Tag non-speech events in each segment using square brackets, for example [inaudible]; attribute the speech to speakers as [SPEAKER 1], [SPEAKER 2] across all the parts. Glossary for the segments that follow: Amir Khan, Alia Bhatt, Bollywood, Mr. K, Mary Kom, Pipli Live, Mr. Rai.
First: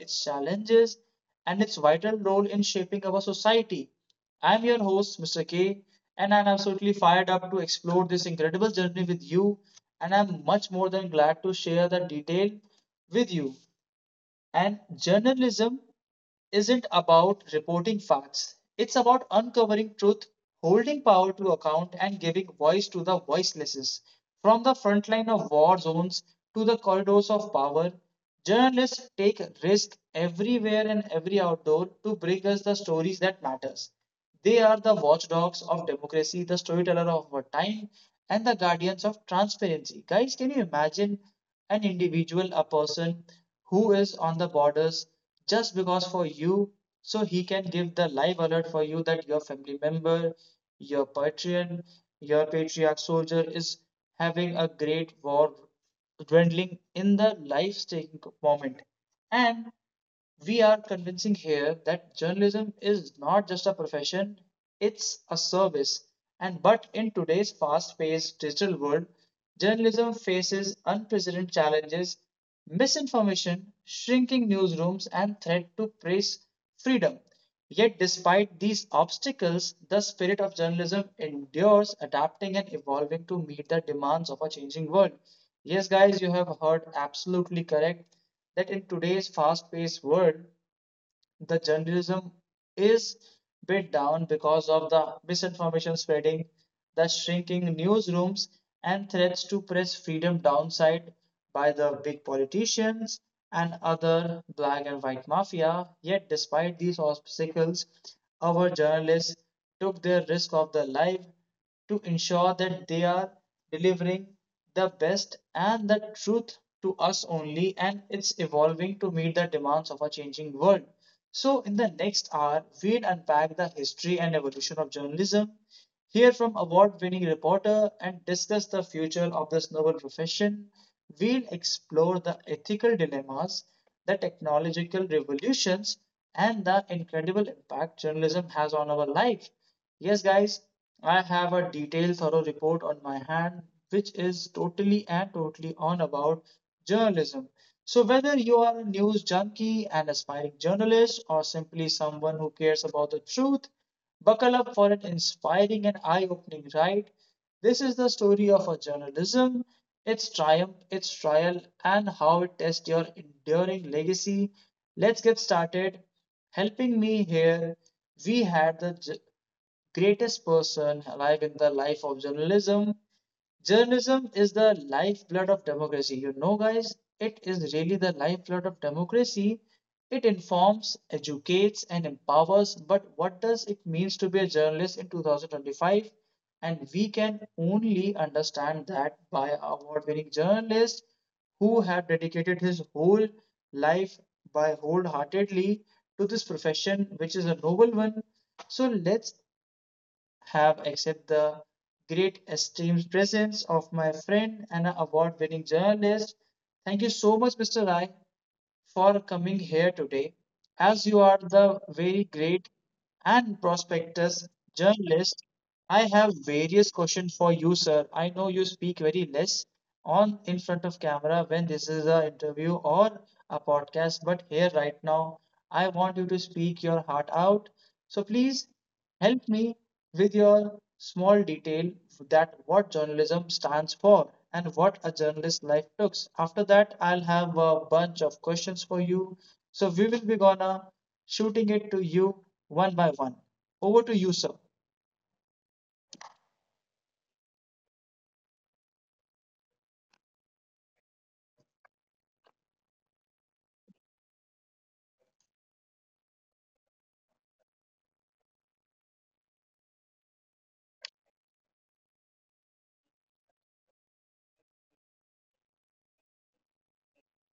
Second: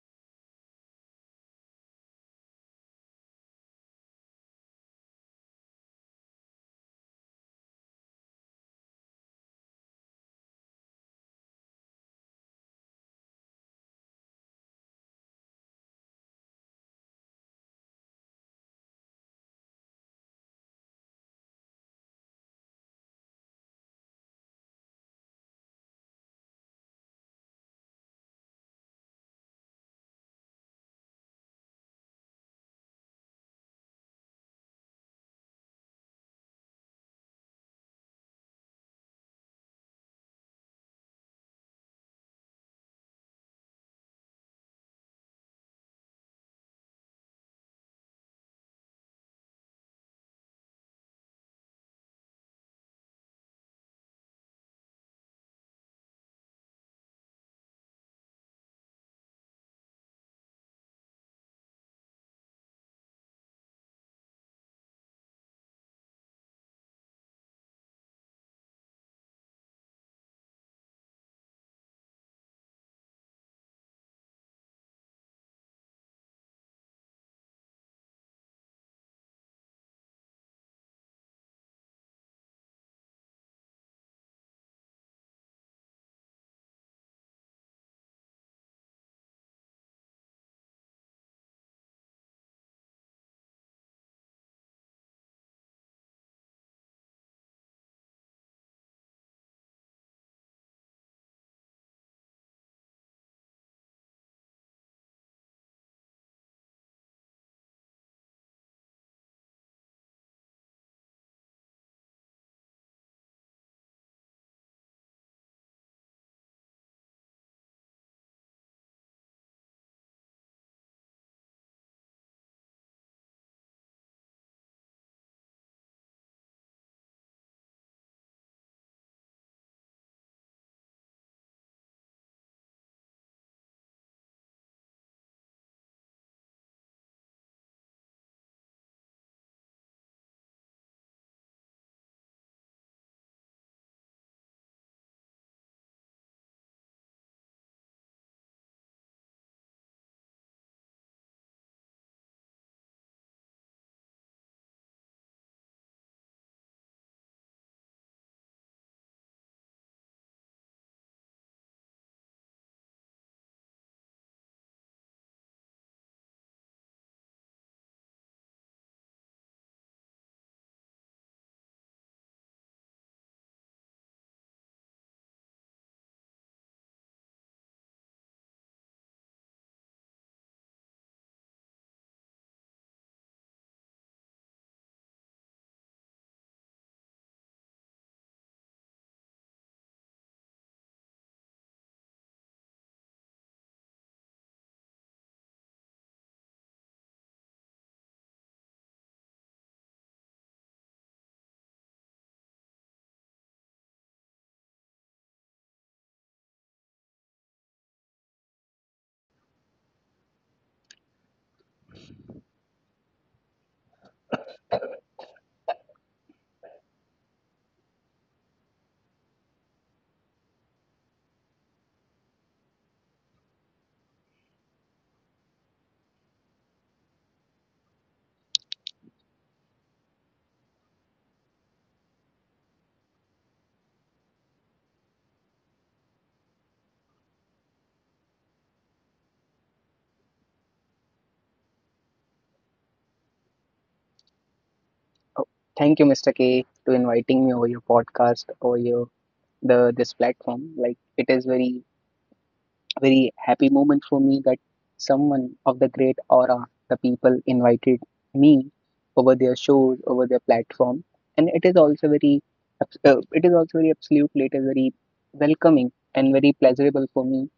[SPEAKER 1] its challenges, and its vital role in shaping our society. I'm your host, Mr. K, and I'm absolutely fired up to explore this incredible journey with you. And I'm much more than glad to share the detail with you. And journalism isn't about reporting facts, it's about uncovering truth, holding power to account, and giving voice to the voiceless. From the front line of war zones to the corridors of power, journalists take risks everywhere and every outdoor to bring us the stories that matters. They are the watchdogs of democracy, the storyteller of our time, and the guardians of transparency. Guys, can you imagine an individual, a person who is on the borders just because for you, so he can give the live alert for you that your family member, your patron, your patriarch soldier is having a great war dwindling in the life-saving moment. And we are convincing here that journalism is not just a profession, it's a service. And but in today's fast-paced digital world, journalism faces unprecedented challenges, misinformation, shrinking newsrooms, and threat to press freedom. Yet, despite these obstacles, the spirit of journalism endures, adapting and evolving to meet the demands of a changing world. Yes, guys, you have heard absolutely correct that in today's fast paced world, the journalism is bit down because of the misinformation spreading, the shrinking newsrooms, and threats to press freedom downside by the big politicians and other black and white mafia. Yet, despite these obstacles, our journalists took their risk of their life to ensure that they are delivering the best and the truth to us only, and it's evolving to meet the demands of a changing world. So, in the next hour, we'll unpack the history and evolution of journalism, hear from award winning reporter, and discuss the future of this noble profession. We'll explore the ethical dilemmas, the technological revolutions, and the incredible impact journalism has on our life. Yes, guys, I have a detailed, thorough report on my hand, which is totally and totally on about journalism. So, whether you are a news junkie, an aspiring journalist, or simply someone who cares about the truth, buckle up for an inspiring and eye opening ride. This is the story of a journalism, its triumph, its trial, and how it tests your enduring legacy. Let's get started. Helping me here, we had the greatest person alive in the life of journalism. Journalism is the lifeblood of democracy. You know, guys, it is really the lifeblood of democracy. It informs, educates, and empowers. But what does it means to be a journalist in 2025? And we can only understand that by award-winning journalists who have dedicated his whole life by wholeheartedly to this profession, which is a noble one. So let's have accepted the great esteemed presence of my friend and award winning journalist. Thank you so much, Mr. Rai, for coming here today, as you are the very great and prospectus journalist. I have various questions for you, sir. I know you speak very less on in front of camera when this is an interview or a podcast, but here right now, I want you to speak your heart out. So please help me with your small detail that what journalism stands for and what a journalist life looks. After that, I'll have a bunch of questions for you. So we will be gonna shooting it to you one by one. Over to you, sir.
[SPEAKER 2] Thank you, Mr. K, to inviting me over your podcast or your the this platform. Like it is very happy moment for me that someone of the great aura, the people invited me over their shows, over their platform, and it is also very abs- it is also very absolutely it is very welcoming and very pleasurable for me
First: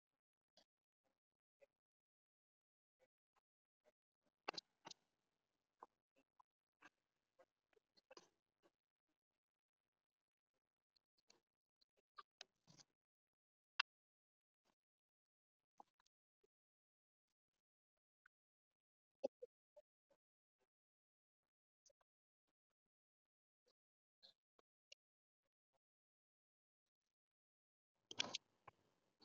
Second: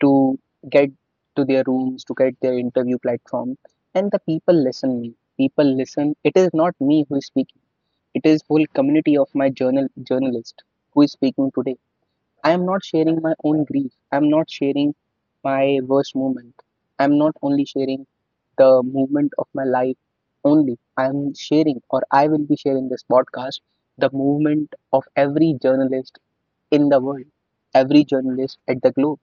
[SPEAKER 2] to get to their rooms, to get their interview platform, and the people listen me. People listen. It is not me who is speaking, it is whole community of my journalist who is speaking today. I am not sharing my own grief. I am not sharing my worst moment. I am not only sharing the movement of my life only. I am sharing or I will be sharing this podcast the movement of every journalist in the world, every journalist at the globe,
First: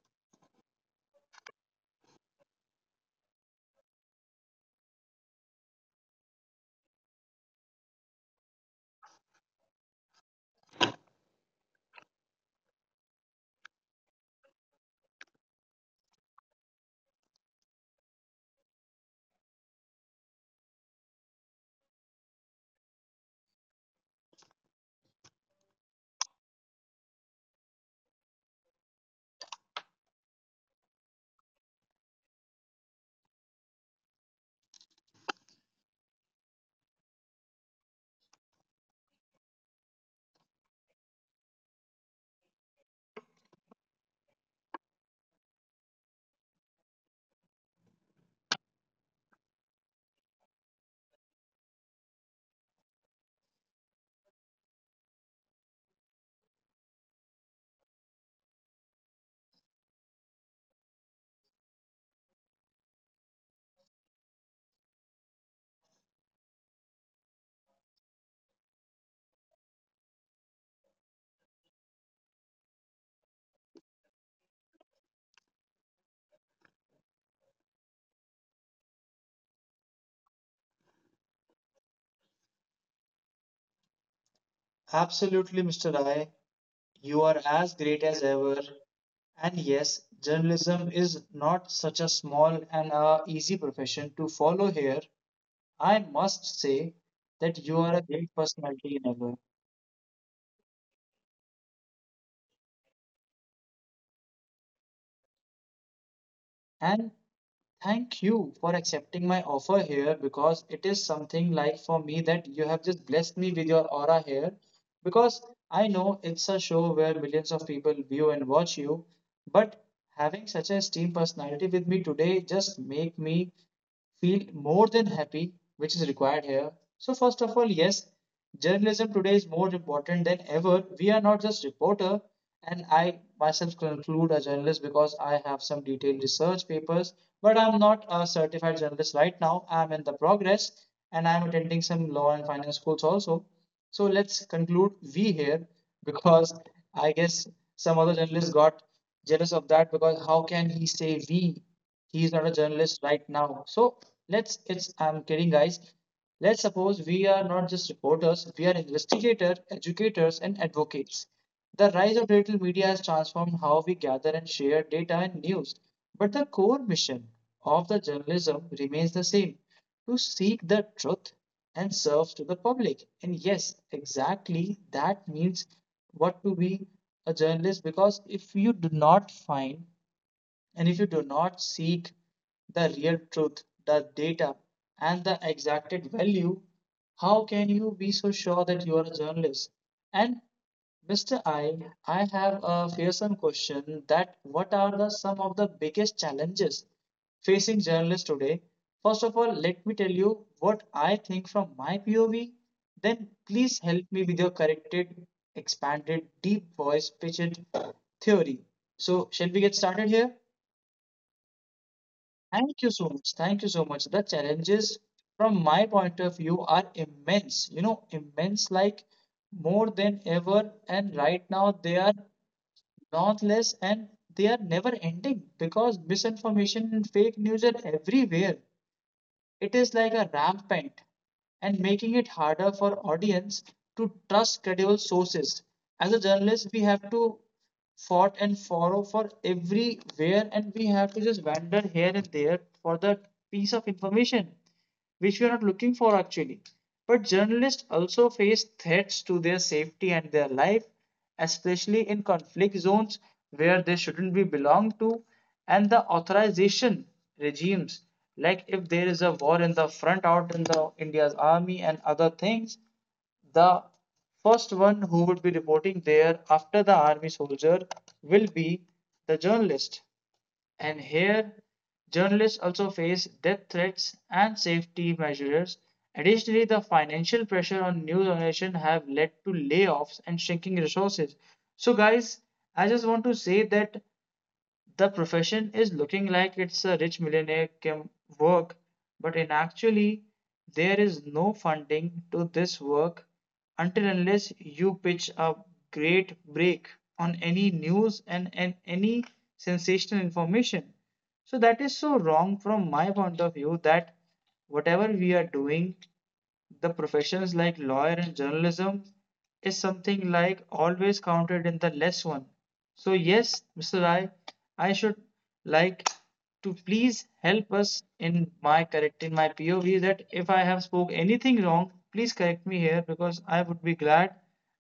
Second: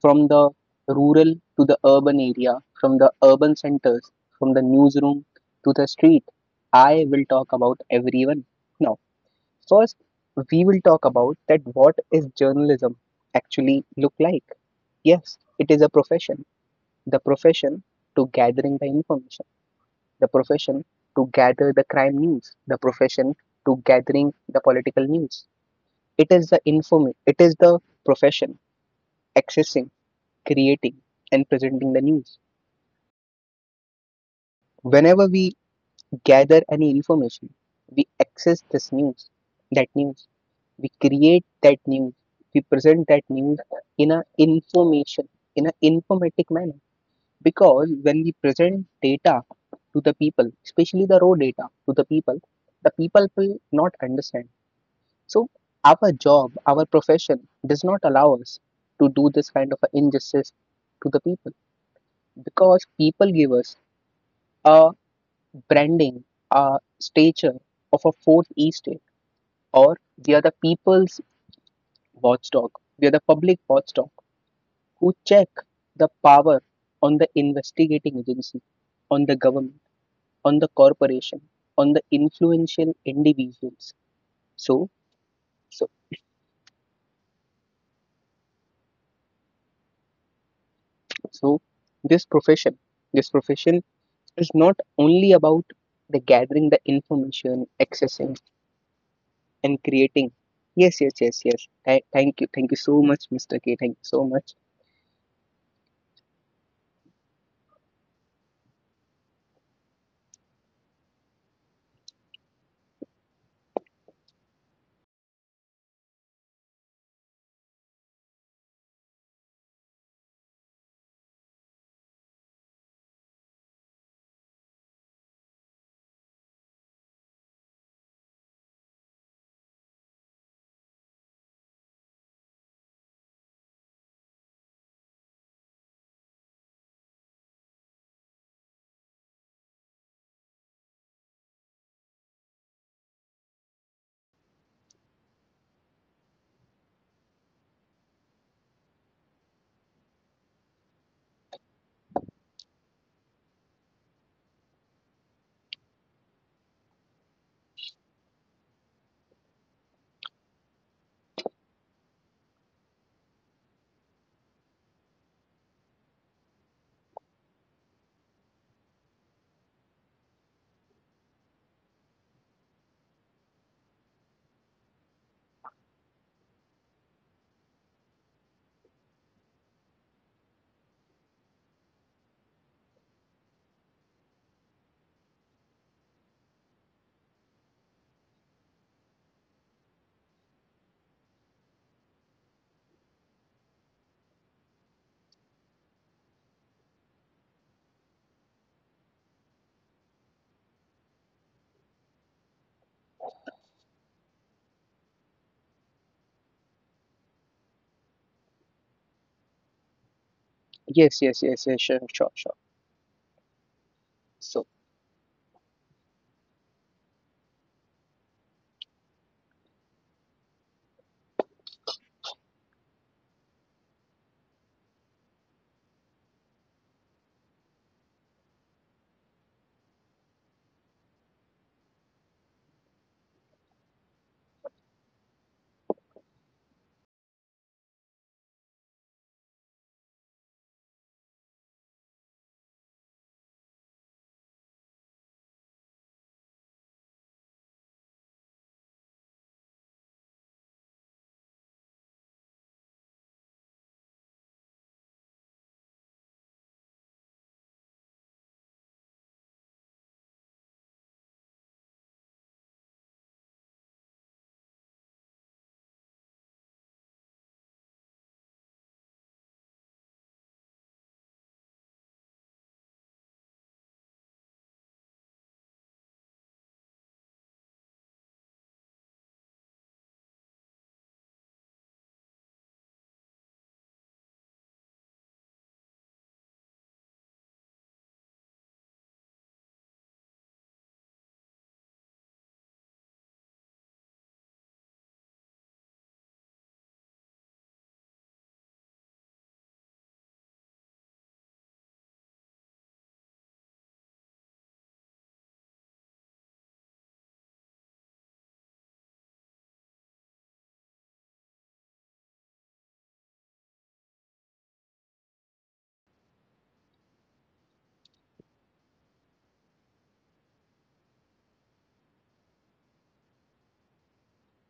[SPEAKER 2] from the rural to the urban area, from the urban centers, from the newsroom to the street. I will talk about everyone. Now, first, we will talk about that what is journalism actually look like. Yes, it is a profession. The profession to gathering the information, the profession to gather the crime news, the profession to gathering the political news. It is the informing, it is the profession accessing, creating, and presenting the news. Whenever we gather any information, we access this news, that news. We create that news, we present that news in a information, in an informatic manner, because when we present data to the people, especially the raw data to the people, the people will not understand. So our job, our profession does not allow us to do this kind of a injustice to the people, because people give us a branding, a stature of a fourth estate, or we are the people's watchdog, we are the public watchdog who check the power on the investigating agency, on the government, on the corporation, on the influential individuals. So,
[SPEAKER 1] Absolutely, Mr.
[SPEAKER 2] so,
[SPEAKER 1] Rai. You are as great as ever. And yes, journalism is
[SPEAKER 2] so
[SPEAKER 1] not such a
[SPEAKER 2] this
[SPEAKER 1] small
[SPEAKER 2] profession,
[SPEAKER 1] and
[SPEAKER 2] this
[SPEAKER 1] easy
[SPEAKER 2] profession
[SPEAKER 1] profession to
[SPEAKER 2] is
[SPEAKER 1] follow
[SPEAKER 2] not
[SPEAKER 1] here.
[SPEAKER 2] only about
[SPEAKER 1] I
[SPEAKER 2] the
[SPEAKER 1] must
[SPEAKER 2] gathering the
[SPEAKER 1] say that
[SPEAKER 2] information,
[SPEAKER 1] you are a great
[SPEAKER 2] accessing,
[SPEAKER 1] personality in ever.
[SPEAKER 2] and creating. Yes, yes, yes, yes. Thank you so much, Mr. K. Thank you so much.
[SPEAKER 1] And thank you for accepting my offer here because it is something like for me that you have just blessed me with your aura here. Because I know it's a show where millions of people view and watch you, but having such a esteemed personality with me today just make me feel more than happy, which is required here. So, first of all, yes, journalism today is more important than ever. We are not just reporter, and I myself conclude a journalist because I have some detailed research papers, but I'm not a certified journalist right now. I'm in the progress and I'm attending some law and finance schools also. So let's conclude we here because I guess some other journalists got jealous of that because how can he say we he is not a journalist right now, so let's, it's I'm kidding, guys. Let's suppose we are not just reporters, we are investigators, educators and advocates. The rise of digital media has transformed how we gather and share data and news, but the core mission of the journalism remains the same, to seek the truth and serve to the public. And yes, exactly that means what to be a journalist, because if you do not find and if you do not seek the real truth, the data, and the exacted value, how can you be so sure that you are a journalist? And Mr. I have a fearsome question that what are the some of the biggest challenges facing journalists today? First of all, let me tell you what I think from my POV. Then please help me with your corrected, expanded, deep voice pitched theory. So shall we get started here?
[SPEAKER 2] Yes, yes, yes, yes. Sure, sure, sure.
[SPEAKER 1] Thank you so much. Thank you so much. The
[SPEAKER 2] So.
[SPEAKER 1] challenges, from my point of view, are immense. You know, immense like more than ever. And right now, they are not less and they are never ending because misinformation and fake news are everywhere. It is like a rampant and making it harder for audience to trust credible sources. As a journalist, we have to fought and follow for everywhere and we have to just wander here and there for the piece of information which we are not looking for actually. But journalists also face threats to their safety and their life, especially in conflict zones where they shouldn't be belong to, and the authorization regimes, like if there is a war in the front out in the India's army and other things, the first one who would be reporting there after the army soldier will be the journalist. And here, journalists also face death threats and safety measures. Additionally, the financial pressure on news organizations have led to layoffs and shrinking resources. So, guys, I just want to say that the profession is looking like it's a rich millionaire can work, but in actually there is no funding to this work until unless you pitch a great break on any news and any sensational information. So that is so wrong from my point of view that whatever we are doing the professions like lawyer and journalism is something like always counted in the less one. So yes, Mr. Rai, I should like to please help us in my correcting my POV that if I have spoke anything wrong, please correct me here because I would be glad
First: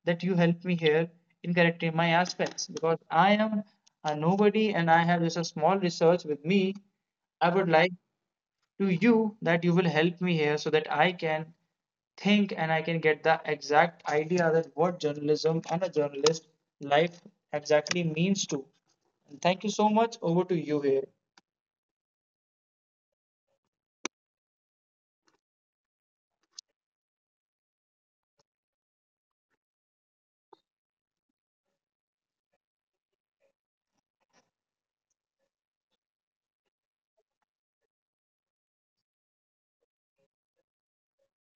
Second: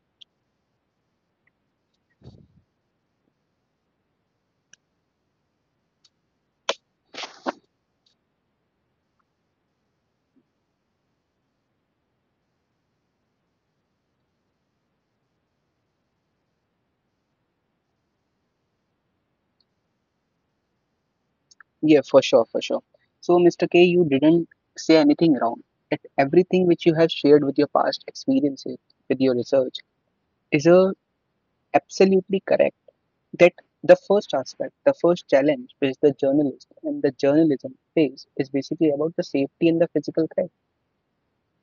[SPEAKER 1] that you help me here in correcting my aspects because I am a nobody and I have just a small research with me. I would like to you that you will help me here so that I can think and I can get the exact idea that what journalism and a journalist life exactly means to. And thank you so much. Over to you here.
[SPEAKER 2] Yeah, for sure, for sure. So, Mr. K, you didn't say anything wrong. That everything which you have shared with your past experiences, with your research, is absolutely correct. That the first aspect, the first challenge which the journalist and the journalism face is basically about the safety and the physical threat.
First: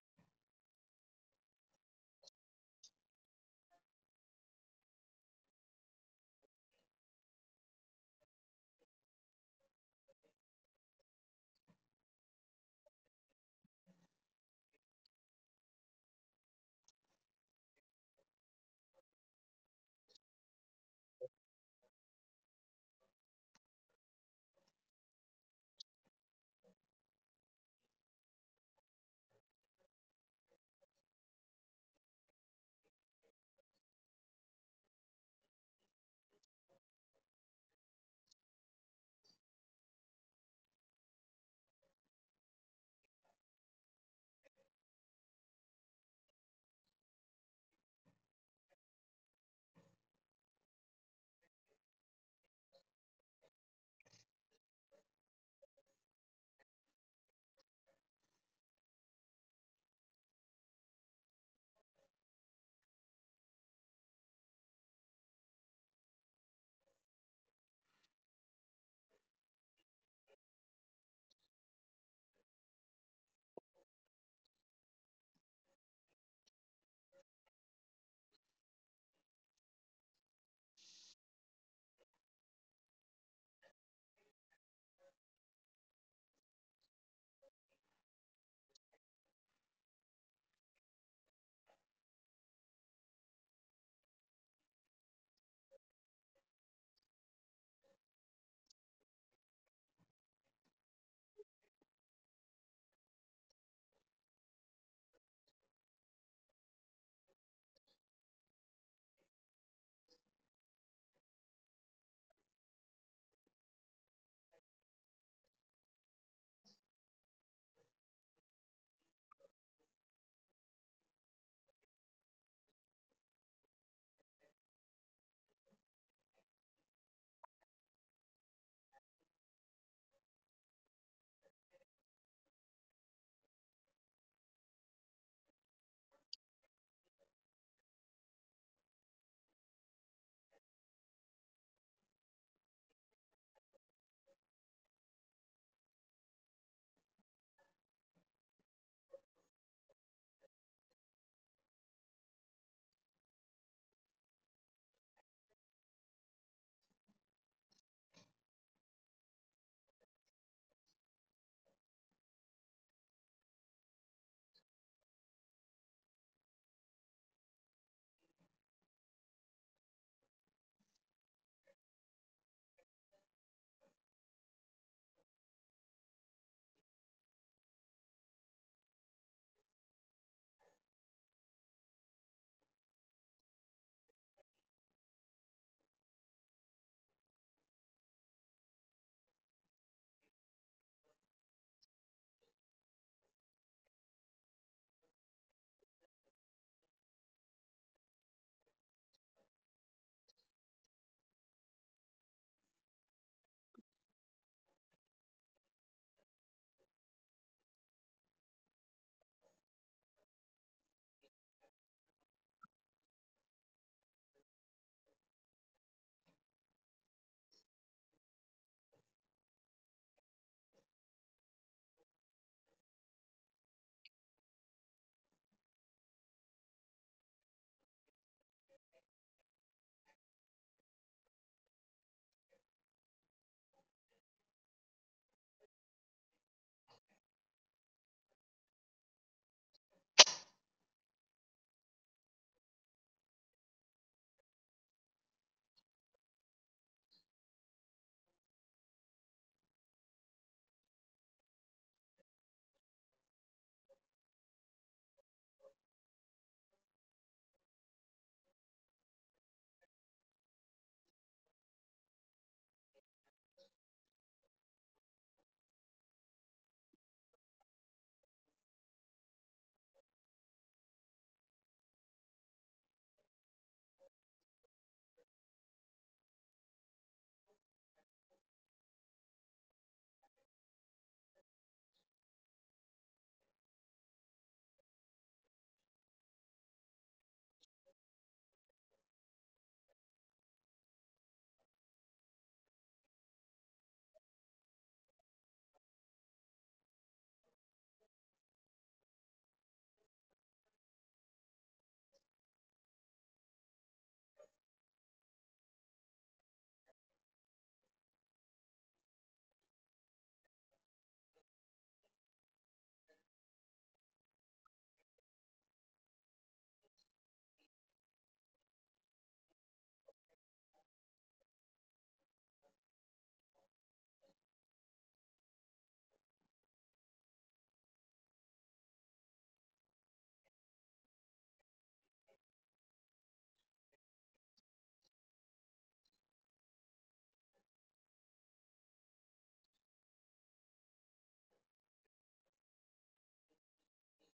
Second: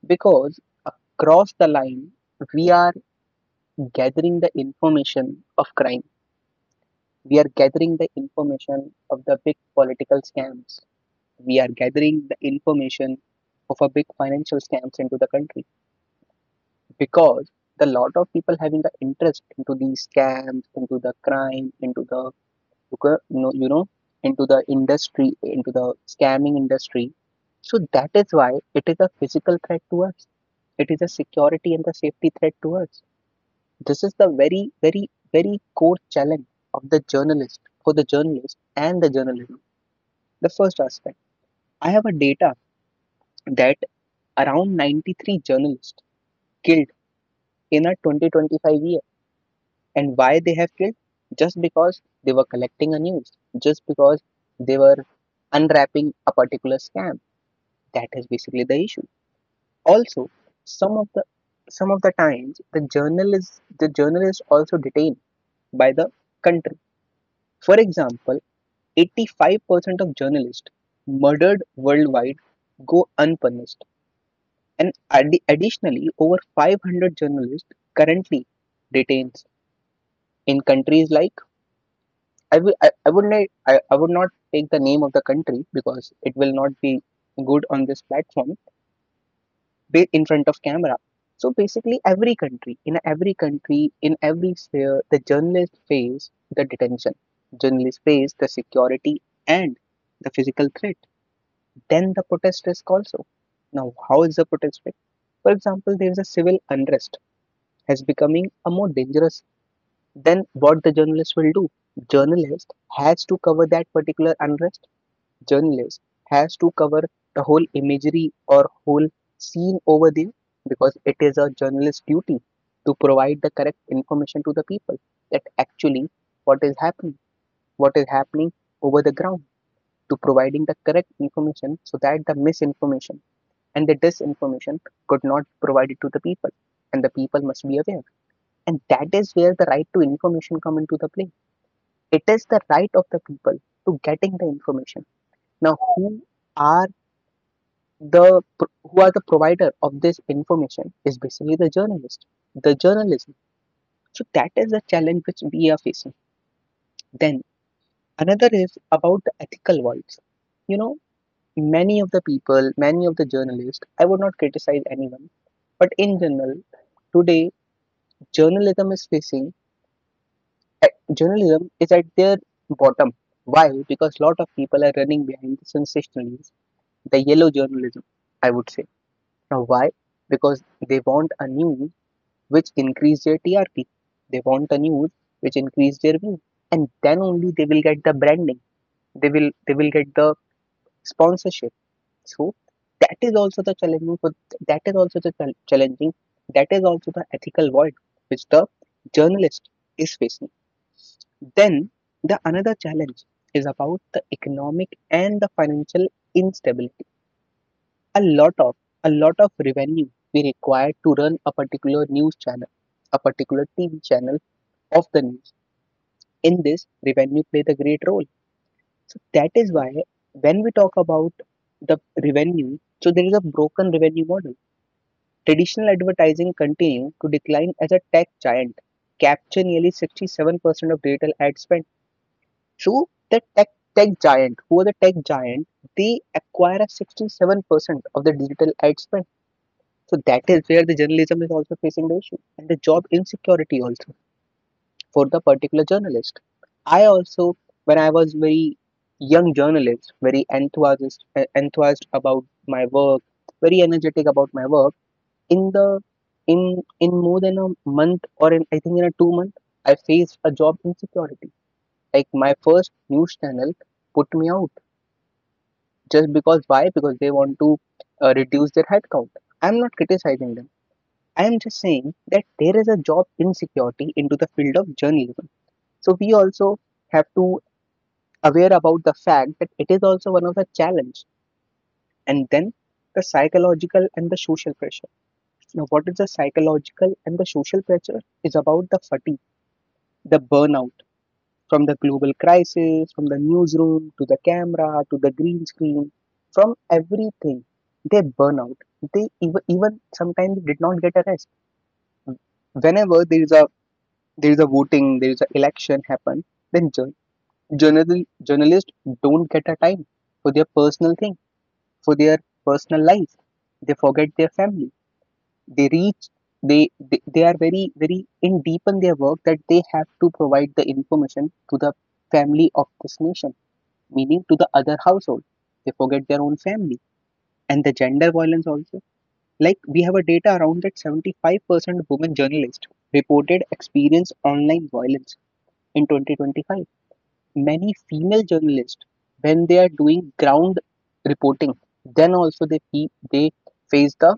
[SPEAKER 2] Because across the line, we are gathering the information of crime. We are gathering the information of the big political scams. We are gathering the information of a big financial scams into the country, because the lot of people having the interest into these scams, into the crime, into the you know you know into the industry, into the scamming industry. So that is why it is a physical threat to us, it is a security and the safety threat to us. This is the very core challenge of the journalist, for the journalist and the journalism, the first aspect. I have a data that around 93 journalists killed in a 2025 year. And why they have killed? Just because they were collecting a news, just because they were unwrapping a particular scam. That is basically the issue. Also, some of the some of the times the journalists also detained by the country. For example, 85% of journalists murdered worldwide go unpunished. And additionally, over 500 journalists currently detained in countries like, I will I would not I, I would not take the name of the country, because it will not be good on this platform, in front of camera. So basically, every country in every sphere, the journalists face the detention. Journalists face the security and the physical threat. Then the protest risk also. Now, how is the protest risk? For example, there is a civil unrest has becoming a more dangerous than what the journalist will do. Journalist has to cover that particular unrest. Journalist has to cover the whole imagery or whole scene over there, because it is a journalist's duty to provide the correct information to the people, that actually what is happening, what is happening over the ground, to providing the correct information so that the misinformation and the disinformation could not be provided to the people, and the people must be aware. And that is where the right to information come into the play. It is the right of the people to getting the information. Now, are the who are the provider of this information is basically the journalist, the journalism. So that is the challenge which we are facing. Then another is about the ethical voids. You know, many of the journalists, I would not criticize anyone, but in general, today journalism is facing, journalism is at their bottom. Why? Because a lot of people are running behind the sensationalism, the yellow journalism, I would say. Now, why? Because they want a news which increase their TRP. They want a news which increase their view, and then only they will get the branding. They will get the sponsorship. So that is also the challenging. For that is also the chal- challenging. That is also the ethical void which the journalist is facing. Then the another challenge is about the economic and the financial instability. A lot of a lot of revenue we require to run a particular news channel, a particular TV channel of the news. In this, revenue play the great role. So that is why when we talk about the revenue, so there is a broken revenue model. Traditional advertising continued to decline as a tech giant, capture nearly 67% of digital ad spend. True, the tech giant, who are the tech giant, they acquire a 67% of the digital ad spend. So that is where the journalism is also facing the issue and the job insecurity also for the particular journalist. I also, when I was very young journalist, very enthusiastic, enthused about my work, very energetic about my work. In the in more than a month, or in, I think, in a 2 month, I faced a job insecurity. Like my first news channel put me out, just because, why? Because they want to reduce their headcount. I'm not criticizing them. I am just saying that there is a job insecurity into the field of journalism. So we also have to aware about the fact that it is also one of the challenge. And then the psychological and the social pressure. Now, what is the psychological and the social pressure? Is about the fatigue, the burnout from the global crisis, from the newsroom to the camera to the green screen, from everything, they burn out. They even sometimes did not get a rest. Whenever there is a voting, there is an election happen, then journalists don't get a time for their personal thing, for their personal life. They forget their family. They reach they are very in deep in their work that they have to provide the information to the family of this nation, meaning to the other household. They forget their own family. And the gender violence also. Like we have a data around that 75% women journalists reported experience online violence in 2025. Many female journalists, when they are doing ground reporting, then also they face the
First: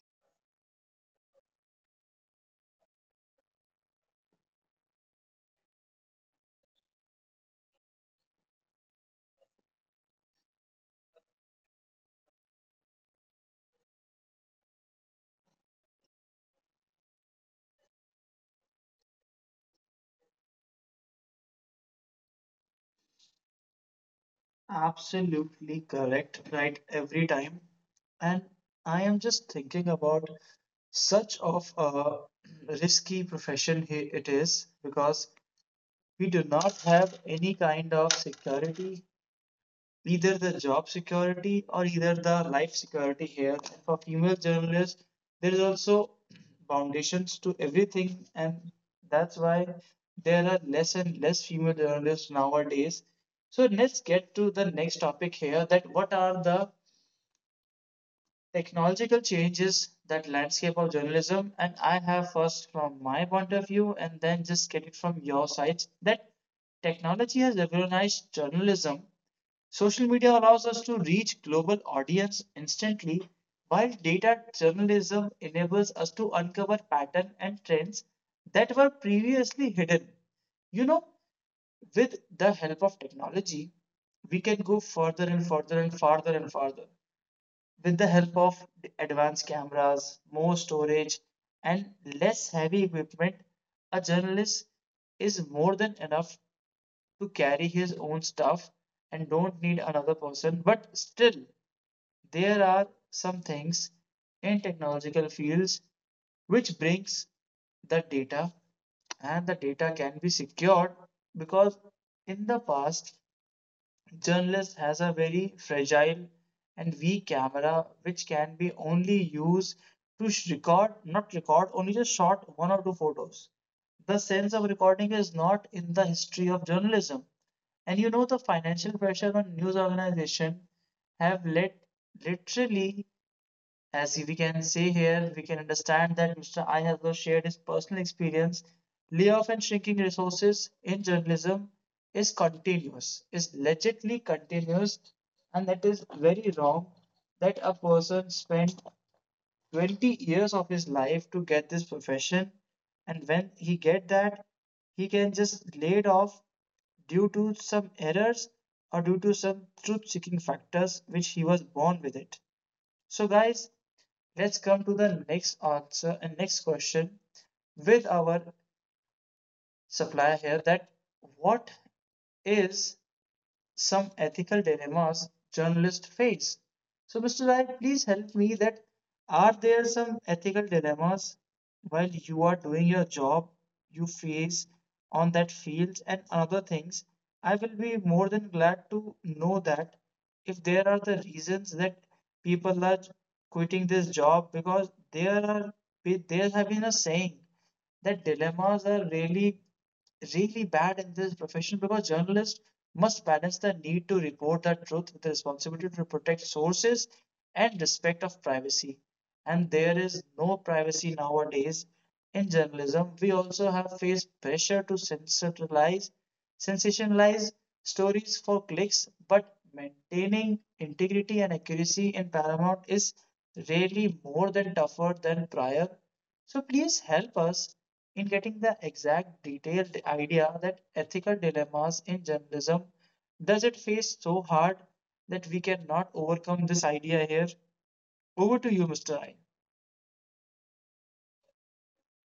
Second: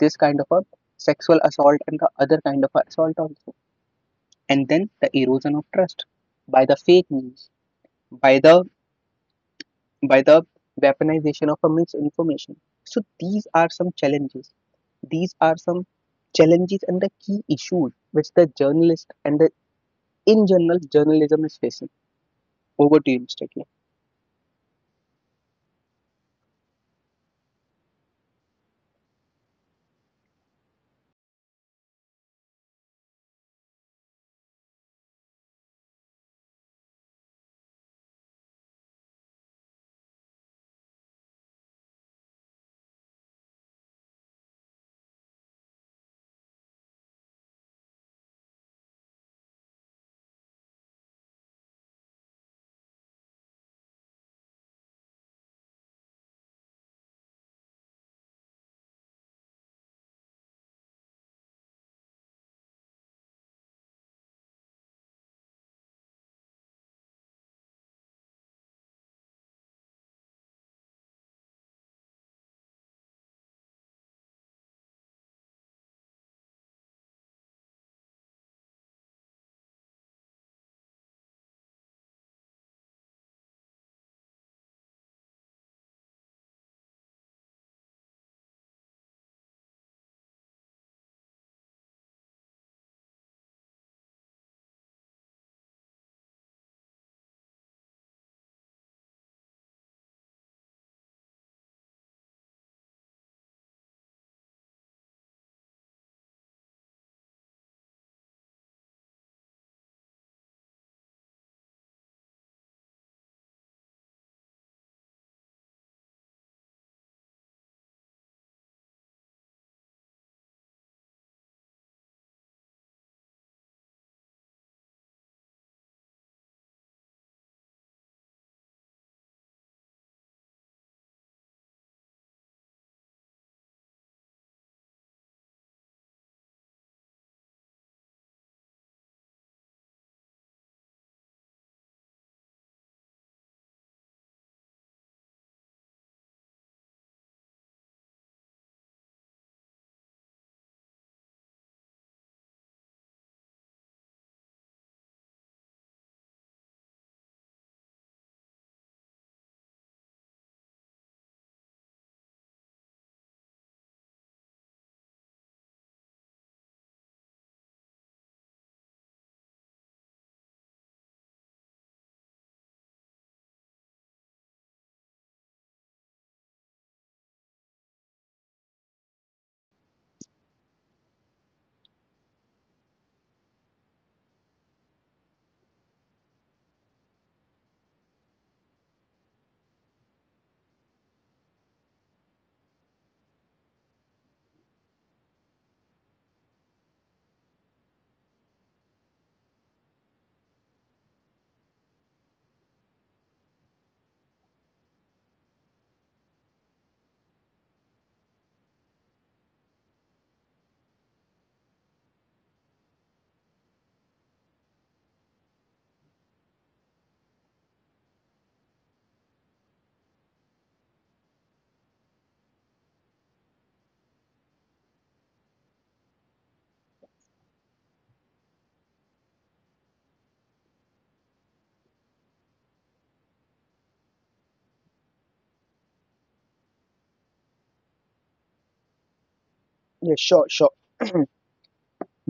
[SPEAKER 2] this kind of a sexual assault and the other kind of assault also. And then the erosion of trust by the fake news, by the by the weaponization of a misinformation. So these are some challenges. These are some challenges and the key issues which the journalist and the in general journalism is facing. Over to you, Mr. K.
[SPEAKER 1] Absolutely correct, right every time. And I am just thinking about such of a risky profession it is because we do not have any kind of security either the job security or either the life security here. And for female journalists, there is also foundations to everything, and that's why there are less and less female journalists nowadays. So let's get to the next topic here. That what are the technological changes that landscape of journalism? And I have first from my point of view, and then just get it from your sides. That technology has revolutionized journalism. Social media allows us to reach global audience instantly, while data journalism enables us to uncover patterns and trends that were previously hidden. You know, with the help of technology, we can go further and further and farther and farther. With the help of advanced cameras, more storage, and less heavy equipment, a journalist is more than enough to carry his own stuff and don't need another person. But still, there are some things in technological fields which brings the data and the data can be secured because in the past journalist has a very fragile and weak camera which can be only used to record not record only just shot one or two photos. The sense of recording is not in the history of journalism. And you know the financial pressure on news organization have led literally, as we can see here, we can understand that Mr. I has also shared his personal experience. Layoff and shrinking resources in journalism is continuous, is legitly continuous, and that is very wrong that a person spent 20 years of his life to get this profession, and when he get that, he can just laid off due to some errors or due to some truth-seeking factors which he was born with it. So guys, let's come to the next answer and next question with our supplier here that what is some ethical dilemmas journalists face. So, Mr. Rai, please help me that are there some ethical dilemmas while you are doing your job you face on that field and other things? I will be more than glad to know that if there are the reasons that people are quitting this job because there have been a saying the dilemmas are really, really bad in this profession because journalists must balance the need to report the truth with the responsibility to protect sources and respect of privacy. And there is no privacy nowadays in journalism. We also have faced pressure to sensationalize stories for clicks, but maintaining integrity and accuracy in Paramount is really more than tougher than prior. So please help us in getting the exact detailed idea that ethical dilemmas in journalism does it face so hard that we cannot overcome this idea here. Over to you, Mr. I.
[SPEAKER 2] Yeah, sure, sure.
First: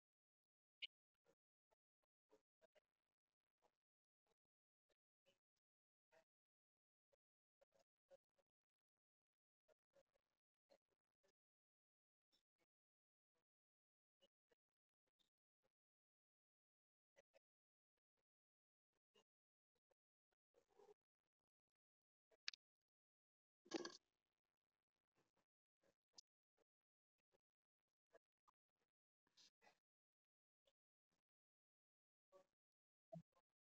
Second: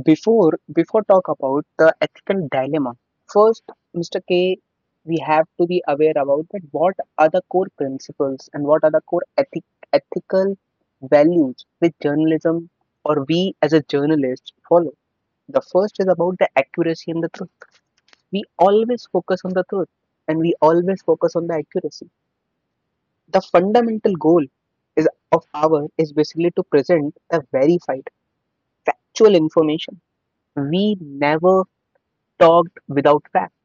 [SPEAKER 2] Before talk about the ethical dilemma, first, Mr. K, we have to be aware about that what are the core principles and what are the core ethical values which journalism or we as a journalist follow. The first is about the accuracy and the truth. We always focus on the truth and we always focus on the accuracy. The fundamental goal is of our is basically to present the verified factual information. We never talked without fact.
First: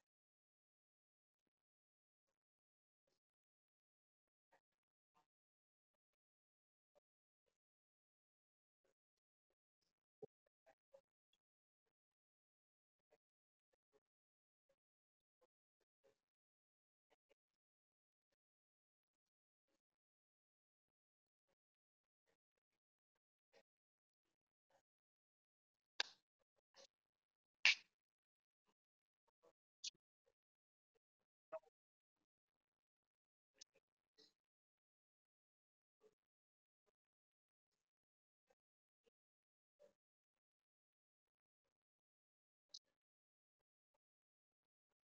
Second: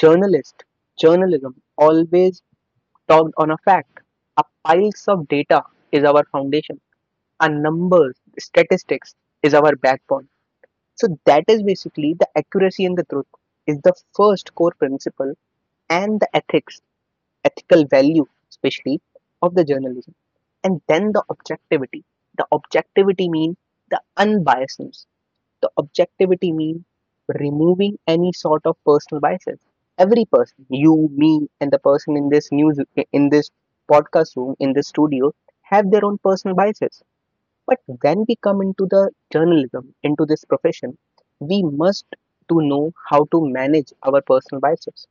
[SPEAKER 2] Journalist, journalism always talked on a fact. A piles of data is our foundation. Our numbers, statistics is our backbone. So that is basically the accuracy and the truth is the first core principle and the ethical value, especially of the journalism. And then the objectivity. The objectivity means the unbiasedness. The objectivity means removing any sort of personal biases. Every person, you, me, and the person in this news, in this podcast room, in this studio, have their own personal biases. But when we come into the journalism, into this profession, we must to know how to manage our personal biases,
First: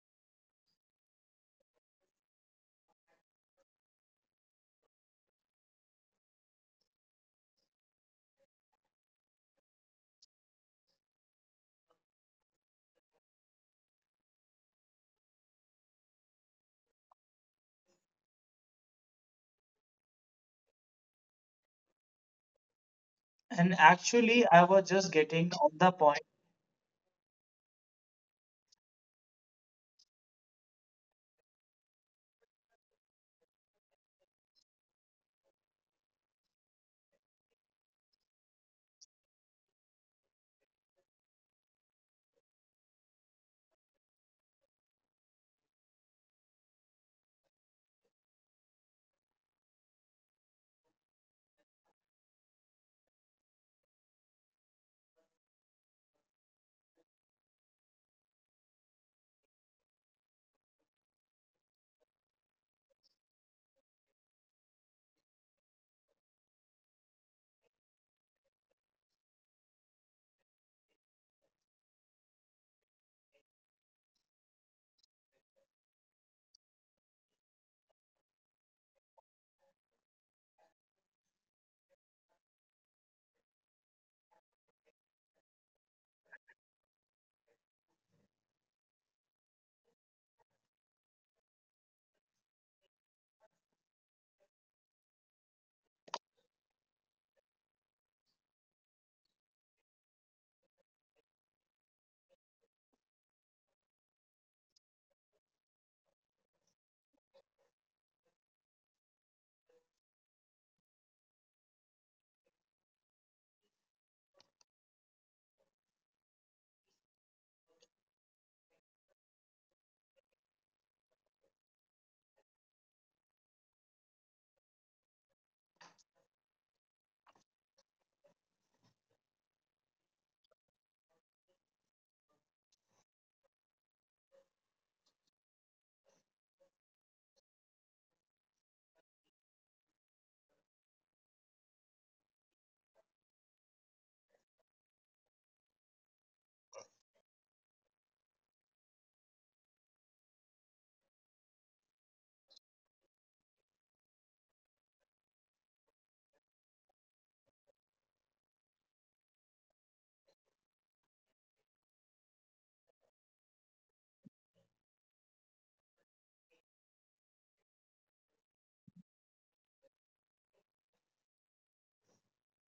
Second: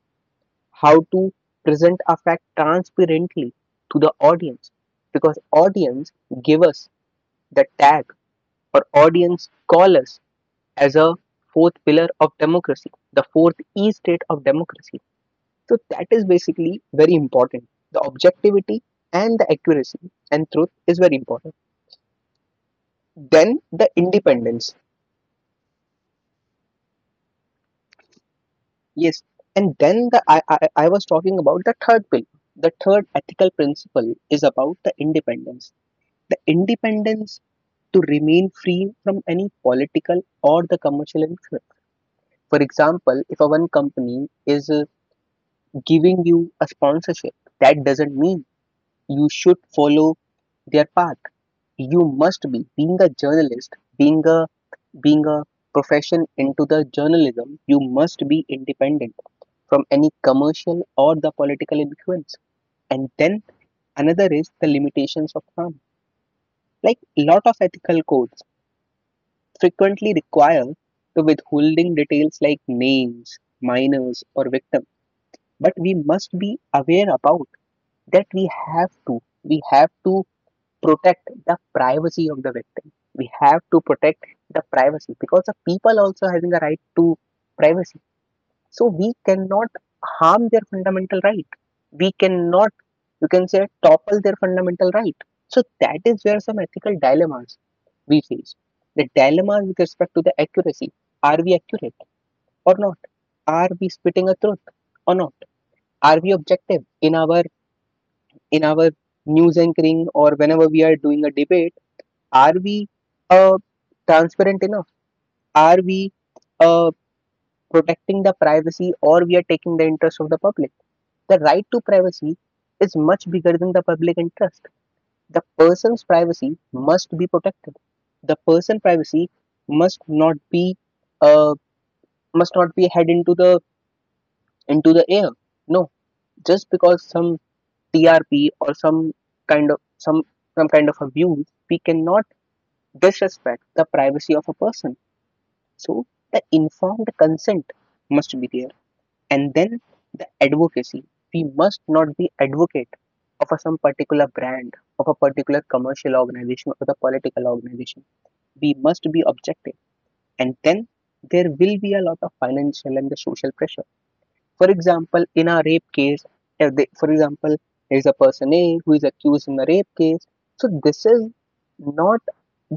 [SPEAKER 2] how to present a fact transparently to the audience, because audience give us the tag, or audience call us as a fourth pillar of democracy, the fourth e state of democracy. So that is basically very important. The objectivity and the accuracy and truth is very important. Then
[SPEAKER 1] And
[SPEAKER 2] the
[SPEAKER 1] actually, I
[SPEAKER 2] independence.
[SPEAKER 1] was just getting on the point.
[SPEAKER 2] Yes, and then I was talking about the third pillar. The third ethical principle is about the independence, the independence to remain free from any political or the commercial influence. For example, if a one company is giving you a sponsorship, that doesn't mean you should follow their path. You must be, being a journalist, being a being a profession into the journalism, you must be independent from any commercial or the political influence. And then another is the limitations of harm, like lot of ethical codes frequently require the withholding details like names, minors, or victim. But we must be aware about that we have to. We have to protect the privacy of the victim. We have to protect the privacy, because the people also having a right to privacy. So we cannot harm their fundamental right. We cannot, you can say, topple their fundamental right. So that is where some ethical dilemmas we face. The dilemma with respect to the accuracy, are we accurate or not? Are we spitting a truth or not? Are we objective in our news anchoring or whenever we are doing a debate? Are we uh, transparent enough? Are we uh, protecting the privacy, or we are taking the interest of the public? The right to privacy is much bigger than the public interest. The person's privacy must be protected. The person privacy must not be, uh, must not be head into the air. No, just because some trp or some kind of some some kind of abuse, we cannot disrespect the privacy of a person. So the informed consent must be there. And then the advocacy, we must not be advocate of a, some particular brand, of a particular commercial organization or the political organization. We must be objective. And then there will be a lot of financial and the social pressure. For example, in a rape case, if they, for example, there is a person a who is accused in a rape case, so this is not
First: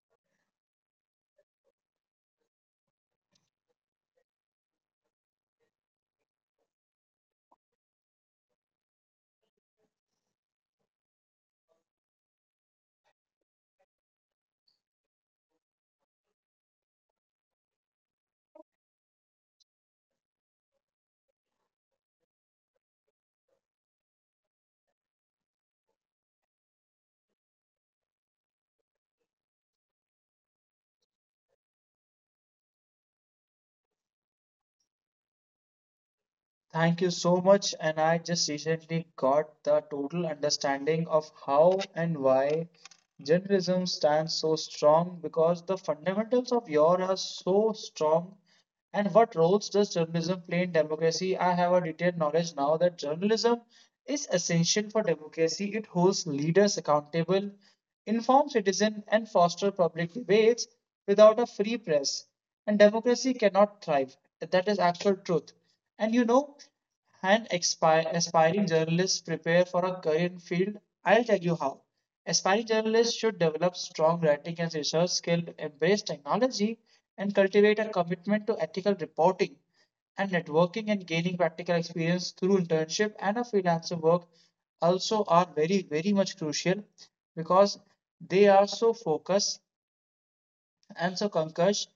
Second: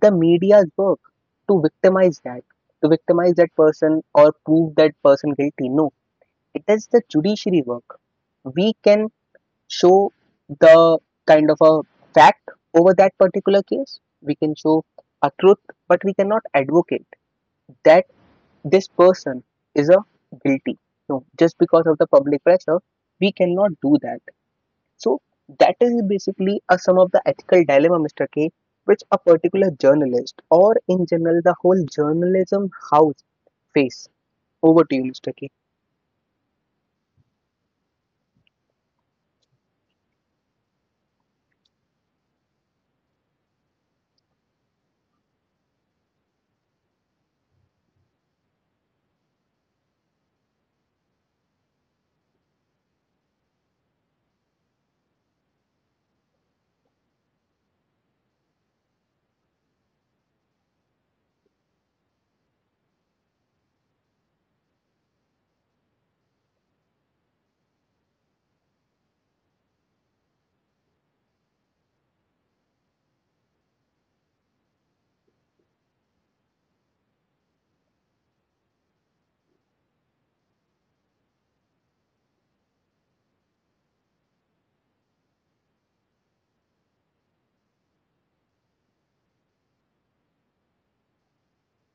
[SPEAKER 2] the media's work to victimize that, to victimize that person or prove that person guilty. No, it is the judiciary work. We can show the kind of a fact over that particular case. We can show a truth, but we cannot advocate that this person is a guilty. No, just because of the public pressure, we cannot do that. So that is basically a sum of the ethical dilemma, Mr. K, which a particular journalist or in general the whole journalism house face. Over to you, Mr. K.
[SPEAKER 1] Thank you so much. And I just recently got the total understanding of how and why journalism stands so strong because the fundamentals of your are so strong. And what roles does journalism play in democracy? I have a detailed knowledge now that journalism is essential for democracy. It holds leaders accountable, informs citizens, and fosters public debates. Without a free press, and democracy cannot thrive. That is actual truth. And you know, and aspiring journalists prepare for a career in field, I'll tell you how. Aspiring journalists should develop strong writing and research skill, embrace technology, and cultivate a commitment to ethical reporting and networking and gaining practical experience through internship and a freelancer work also are very very much crucial because they are so focused and so, Pankaj,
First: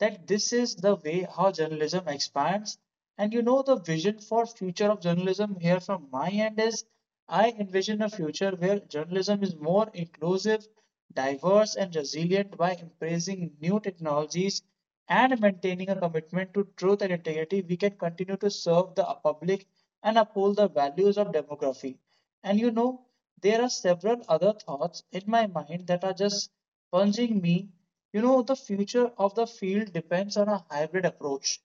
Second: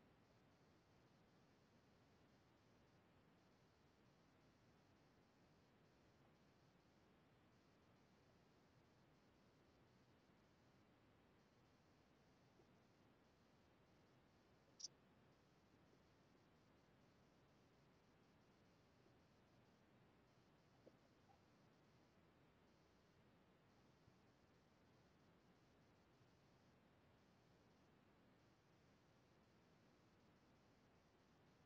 [SPEAKER 1] that this is the way how journalism expands. And you know, the vision for future of journalism here from my end is I envision a future where journalism is more inclusive, diverse, and resilient by embracing new technologies and maintaining a commitment to truth and integrity. We can continue to serve the public and uphold the values of demography. And you know, there are several other thoughts in my mind that are just plunging me. The future of the field depends on a hybrid approach,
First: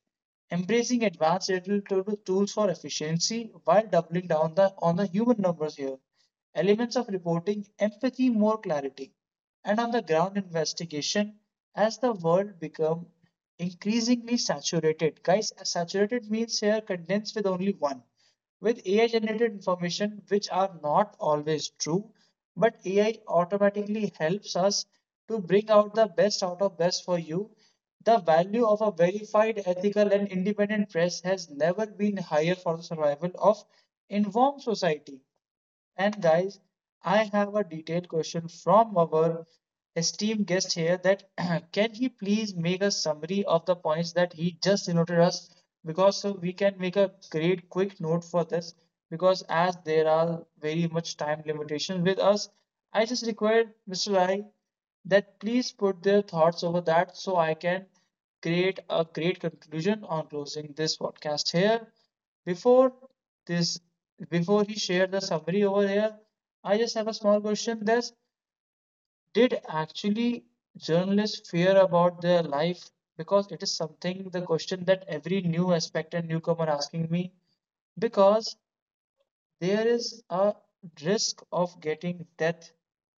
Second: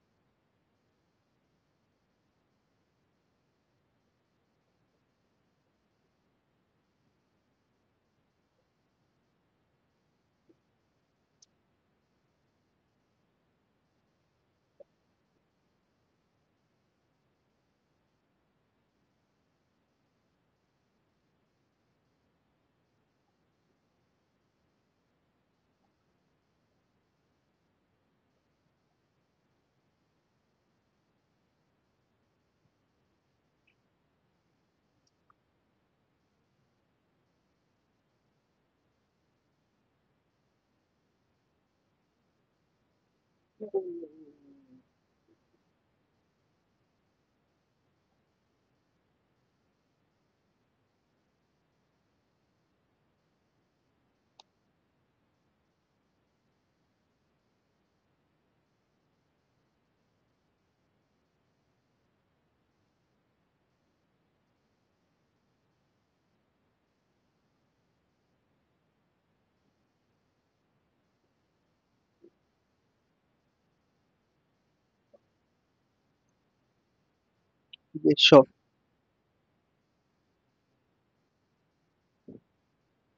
[SPEAKER 1] embracing advanced digital tools for efficiency while doubling down on the human numbers here. Elements of reporting, empathy, more clarity, and on the ground investigation as the world become increasingly saturated. Guys, saturated means here condensed with only one with AI generated information which are not always true, but AI automatically helps us to bring out the best out of best for you. The value of a verified, ethical, and independent press has never been higher for the survival of informed society. And guys, I have a detailed question from our esteemed guest here that [clears throat] can he please make a summary of the points that he just noted us because so we can make a great quick note for this because as there are very much time limitation with us, I just require Mr. Rai that please put their thoughts over that so I can create a great conclusion on closing this podcast here. Before this, before he shared the summary over here, I just have a small question. That's did actually journalists fear about their life? Because it is something the question that every new aspect and newcomer asking me
[SPEAKER 2] Yeah. Sure,
[SPEAKER 1] because there is a risk of getting death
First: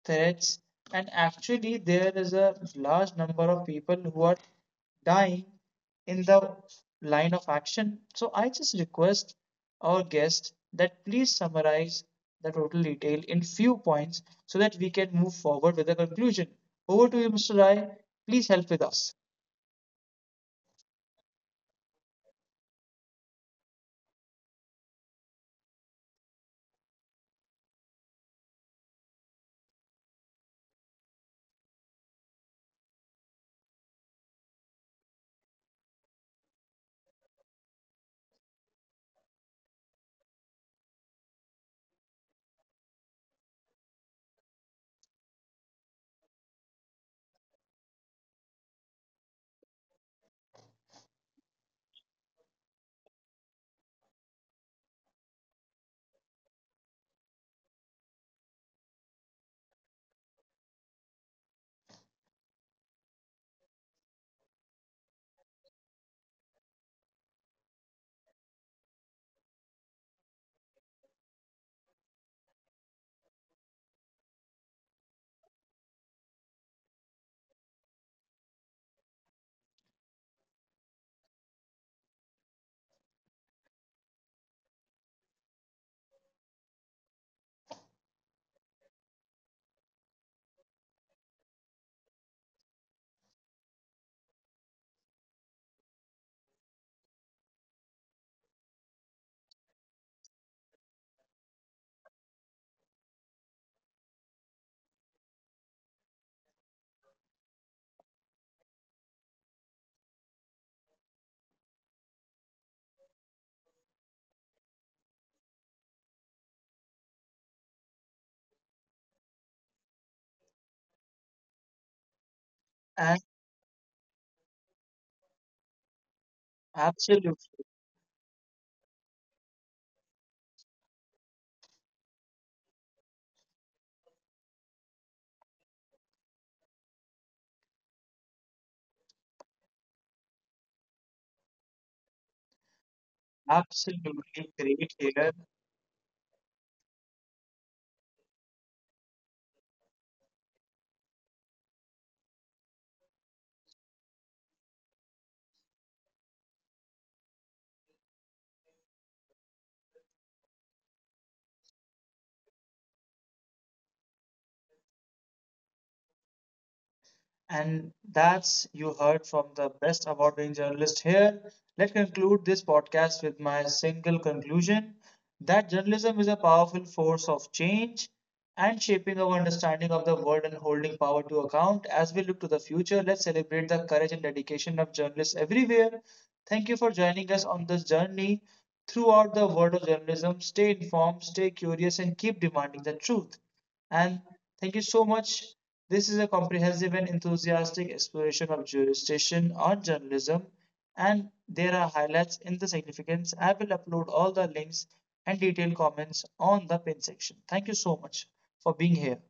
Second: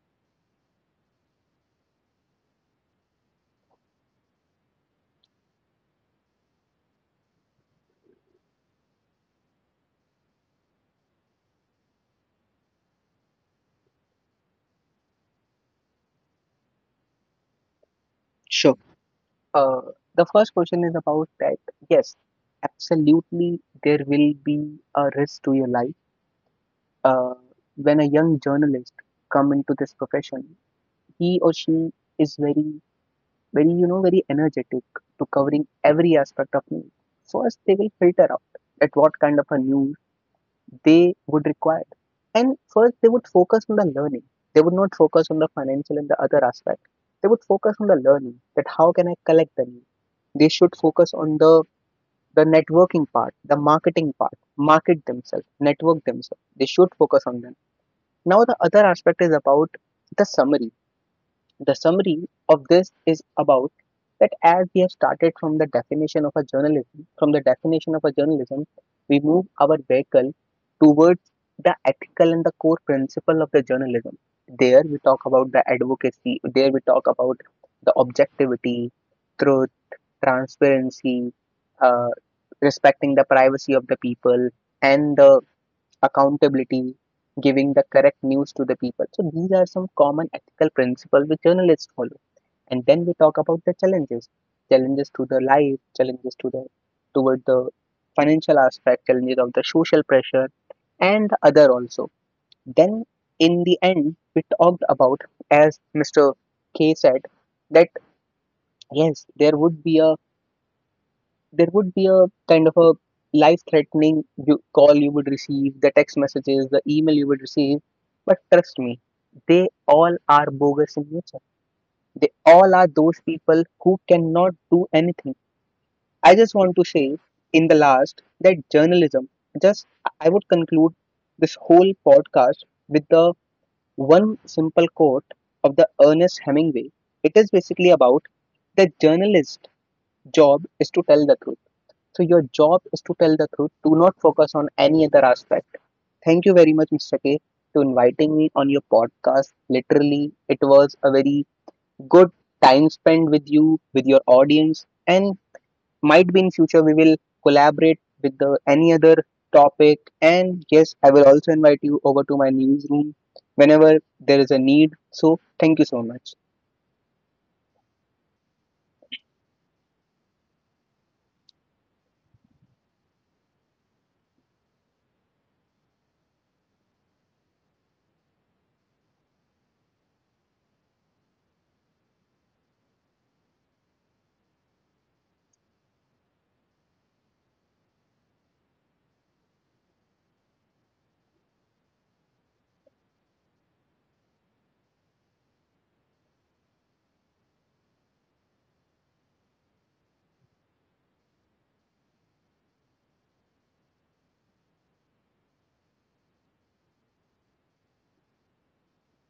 [SPEAKER 1] threats and actually there is a large number of people who are dying in the line of action. So I just request our guest that please summarize the total detail in few points so that we can move forward with the conclusion. Over to you, Mr. Rai. Please help
[SPEAKER 2] sure.
[SPEAKER 1] with us.
[SPEAKER 2] Uh, the first question is about that. Yes, absolutely, there will be a risk to your life uh, when a young journalist come into this profession. He or she is very you know very energetic to covering every aspect of news. First they will filter out at what kind of a news they would require. And first they would focus on the learning. They would not focus on the financial and the other aspect. They would focus on the learning, that how can I collect the news. They should focus on the networking part, the marketing part. Market themselves, network themselves, they should focus on them. Now the other aspect is about the summary. The summary of this is about that, as we have started from the definition of a journalism, we move our vehicle towards the ethical and the core principle of the journalism. There we talk about the advocacy, there we talk about the objectivity, truth, transparency, uh, respecting the privacy of the people, and the accountability, giving the correct news to the people. So these are some common ethical principles which journalists follow. And then we talk about the challenges, challenges to the life, challenges to the toward the financial aspect, challenges of the social pressure, and other also. Then in the end we talked about, as Mr. K said, that yes, there would be a kind of a life threatening, you call, you would receive the text messages, the email you would receive, but trust me, they all are bogus in nature. They all are
[SPEAKER 1] And
[SPEAKER 2] those people who cannot do anything. I just want to say
[SPEAKER 1] absolutely,
[SPEAKER 2] in the last that journalism, just, I would conclude this whole podcast with the one simple quote of the Ernest Hemingway. It is basically about the journalist job is to tell the truth. So your job is to tell the truth. Do
[SPEAKER 1] absolutely
[SPEAKER 2] not focus on
[SPEAKER 1] great
[SPEAKER 2] any other
[SPEAKER 1] here.
[SPEAKER 2] aspect. Thank you very much, Mr. K, to inviting me on your podcast. Literally, it was a very good time spent with you, with your audience, and might be in future we will collaborate with the any other topic. And yes, I will also invite you over to my newsroom whenever there is a need. So thank you so much.
[SPEAKER 1] And that's you heard from the best award winning journalist here. Let us conclude this podcast with my single conclusion that journalism is a powerful force of change and shaping our understanding of the world and holding power to account. As we look to the future, let's celebrate the courage and dedication of journalists everywhere. Thank you for joining us on this journey throughout the world of journalism. Stay informed, stay curious, and keep demanding the truth. And thank you so much. This is a comprehensive and enthusiastic exploration of jurisdiction on journalism, and there are highlights in the significance. I will upload all the links and detailed comments on the pin section. Thank you so much for being here.